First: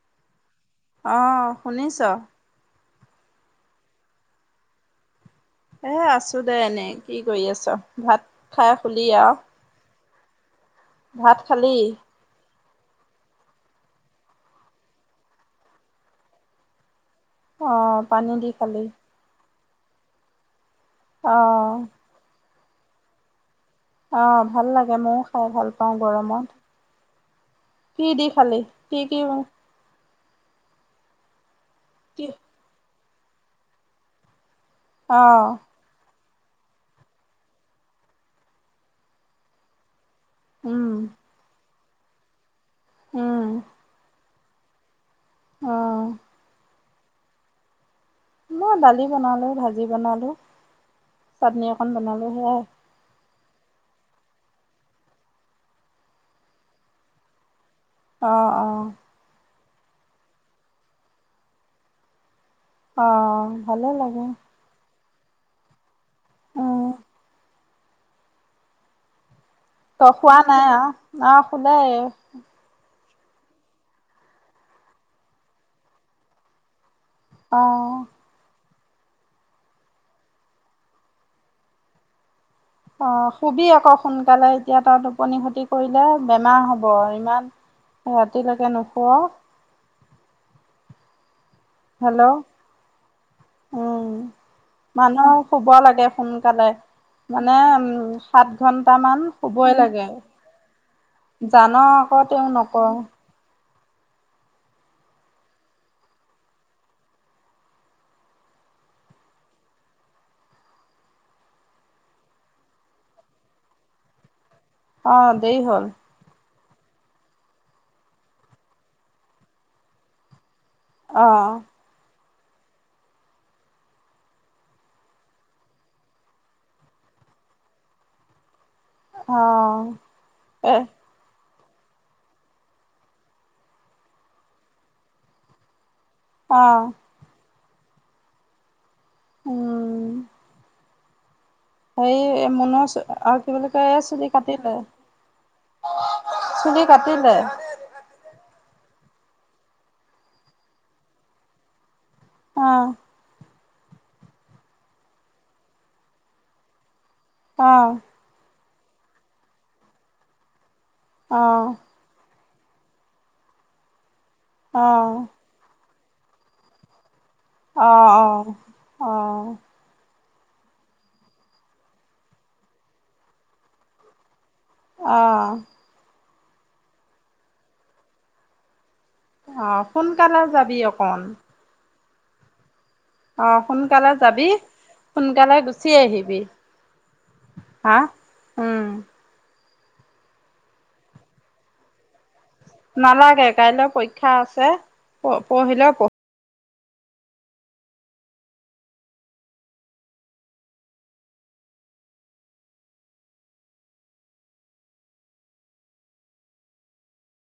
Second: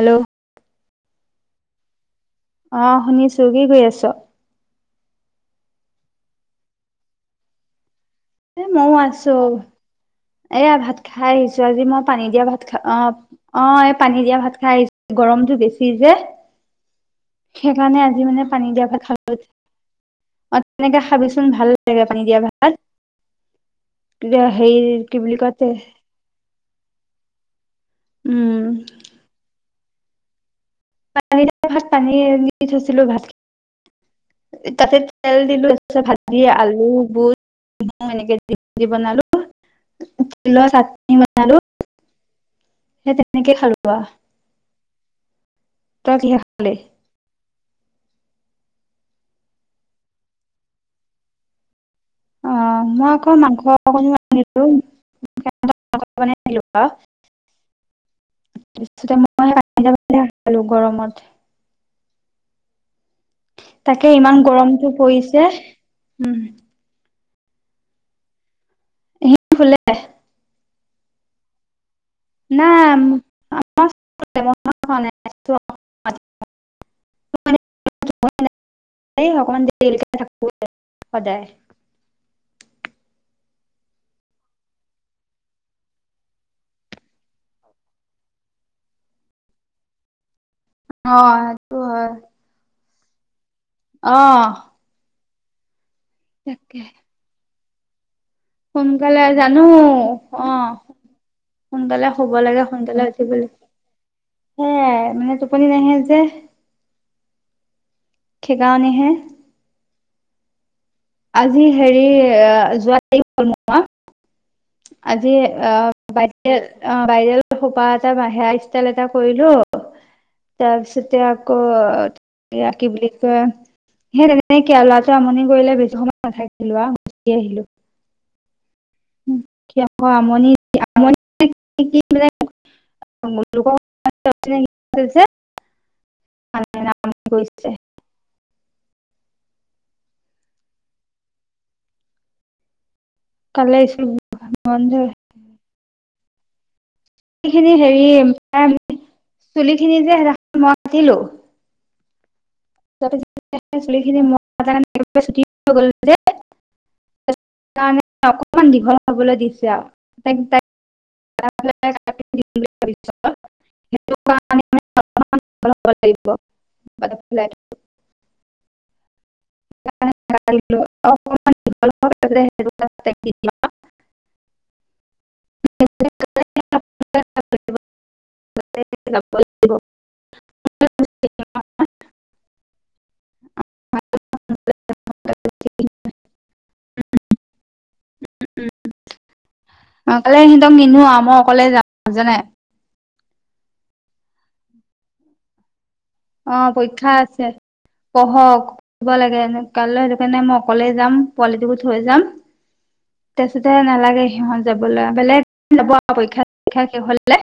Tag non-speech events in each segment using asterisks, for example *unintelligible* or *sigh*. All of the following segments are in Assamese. হেল্ল'। অ শুনিছ? অ শুনিছো কি কৰি আছ? এ আছো দে এনেই কি কৰি আছ? ভাত এ খাই ময়ো শুলি আছো আও? এয়া ভাত খাই আহিছো আজি মই পানী দিয়া ভাত খা অ', অ, এই পানী দিয়া ভাত খাই আহি গৰমটো বেছি যে অ সেইকাৰণে আজি মানে দি পানী খালি দিয়া ভাত খালো এনেকে অ খাবিচোন ভাল লাগে পানী দিয়া ভাত। *unintelligible* অ ভাল হেৰি লাগে কি ময়ো বুলি খাই কয় ভাল তে পাওঁ গৰমত। *inaudible* কি দি উম খালি কি কি ম পানি ভাত পানী কি দি থৈছিলো ভাত তাতে অ তেল দিলো ভাত দি আলু বুট এনেকে দি দি বনালো টিলৰ উম চাটনি বনালো। সেই উম তেনেকে খাৰুৱা অ *unintelligible* মই দালি বনালো ভাজি বনালো চাটনি সখন বনালো হ অ মই আকৌ মাংস অকনো আনিলে। অ অ *unintelligible* অ ভালে তাকে লাগে। ইমান গৰমটো পৰিছে উম। উম শুলে ত খোৱা নাই আৰু অ', শুলে। নাম, *unintelligible* অ, এই অকমান দেৰি লৈকে থাকোদে সদায় অ, শুবি আক' সোনকালে এতিয়া তয় টোপনি খতি কৰিলে বেমাৰ হব ইমান ৰাতিলৈকে নুহুঁৱ। অ, হয়, হেল্ল' অহ, মইও শুব লাগে সোনকালে ন, উম, সাত সোনকালে ঘন্টামান জানো শুবই লাগে অ, জান সোনকালে আকৌ হব তেওঁ লাগে নকওঁ সোনকালে উঠিবলৈ সেয়াই মানে টোপনি নাহে যে, খেকাৰনহে আজি হেৰি যোৱা *inaudible* হ'ল নোহোৱা আজি দেৰি অ, হ'ল অ, বাইৰেল এই সোপা এটা বা, হেয়াৰ ষ্টাইল এটা কৰিলো তাৰপাছতেই অ আকৌ এইয়া কি বুলি কয় সেইতেনেকেই আৰু লৰাতোৱে আমনি কৰিলে বেছি সময় নাথাকিলো আহ, শুচি আহিলো উ, অ কি আকৌ এ আমনি-আমনি *inaudible* অ *inaudible* চে, উম, হয়েই মুনো আৰু কি বুলি কালে কয় এই স্কুল চুলি কাটিলে বন্ধ চুলি কাটিলে সিখিনি হেৰি চুলি খিনি যে, সেইদিনাখন মই কাতিলো অ *inaudible* চুলিখিনি *unintelligible* *unintelligible* গল যে *unintelligible* অকনমান দীঘল হবলৈ দিছে আৰু তাইক অ, *unintelligible* অ অ *unintelligible* *inaudible* অ' অ' অ' *inaudible* আহ! *inaudible* অ সোনকালে যাবি অকন! অ সোনকালে *inaudible* সোনকালে গুচি আহিবি। হা? উম উম। অ কালে সিহঁতক নিনু মই অকলে যাম জানে। নালাগে কাইলৈ পৰীক্ষা আছে পঢ়িলেও অ পৰীক্ষা আছে পঢ়ক লাগে কাইলৈ সেইটো কাৰণে মই অকলে যাম পোৱালিটো থৈ যাম তাৰপিছতে নালাগে সিহঁত যাবলৈ বেলেগ যাব আৰু পৰীক্ষা শেষ হলে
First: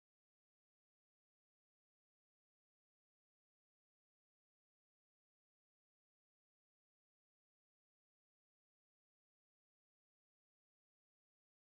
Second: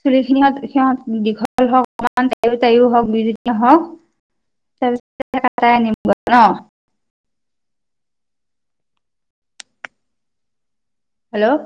চুলি খিনিহত সিহঁত দীঘল হওক তয় তাইও হওক বজিন হক চ নিমগ ন? হেল্ল'।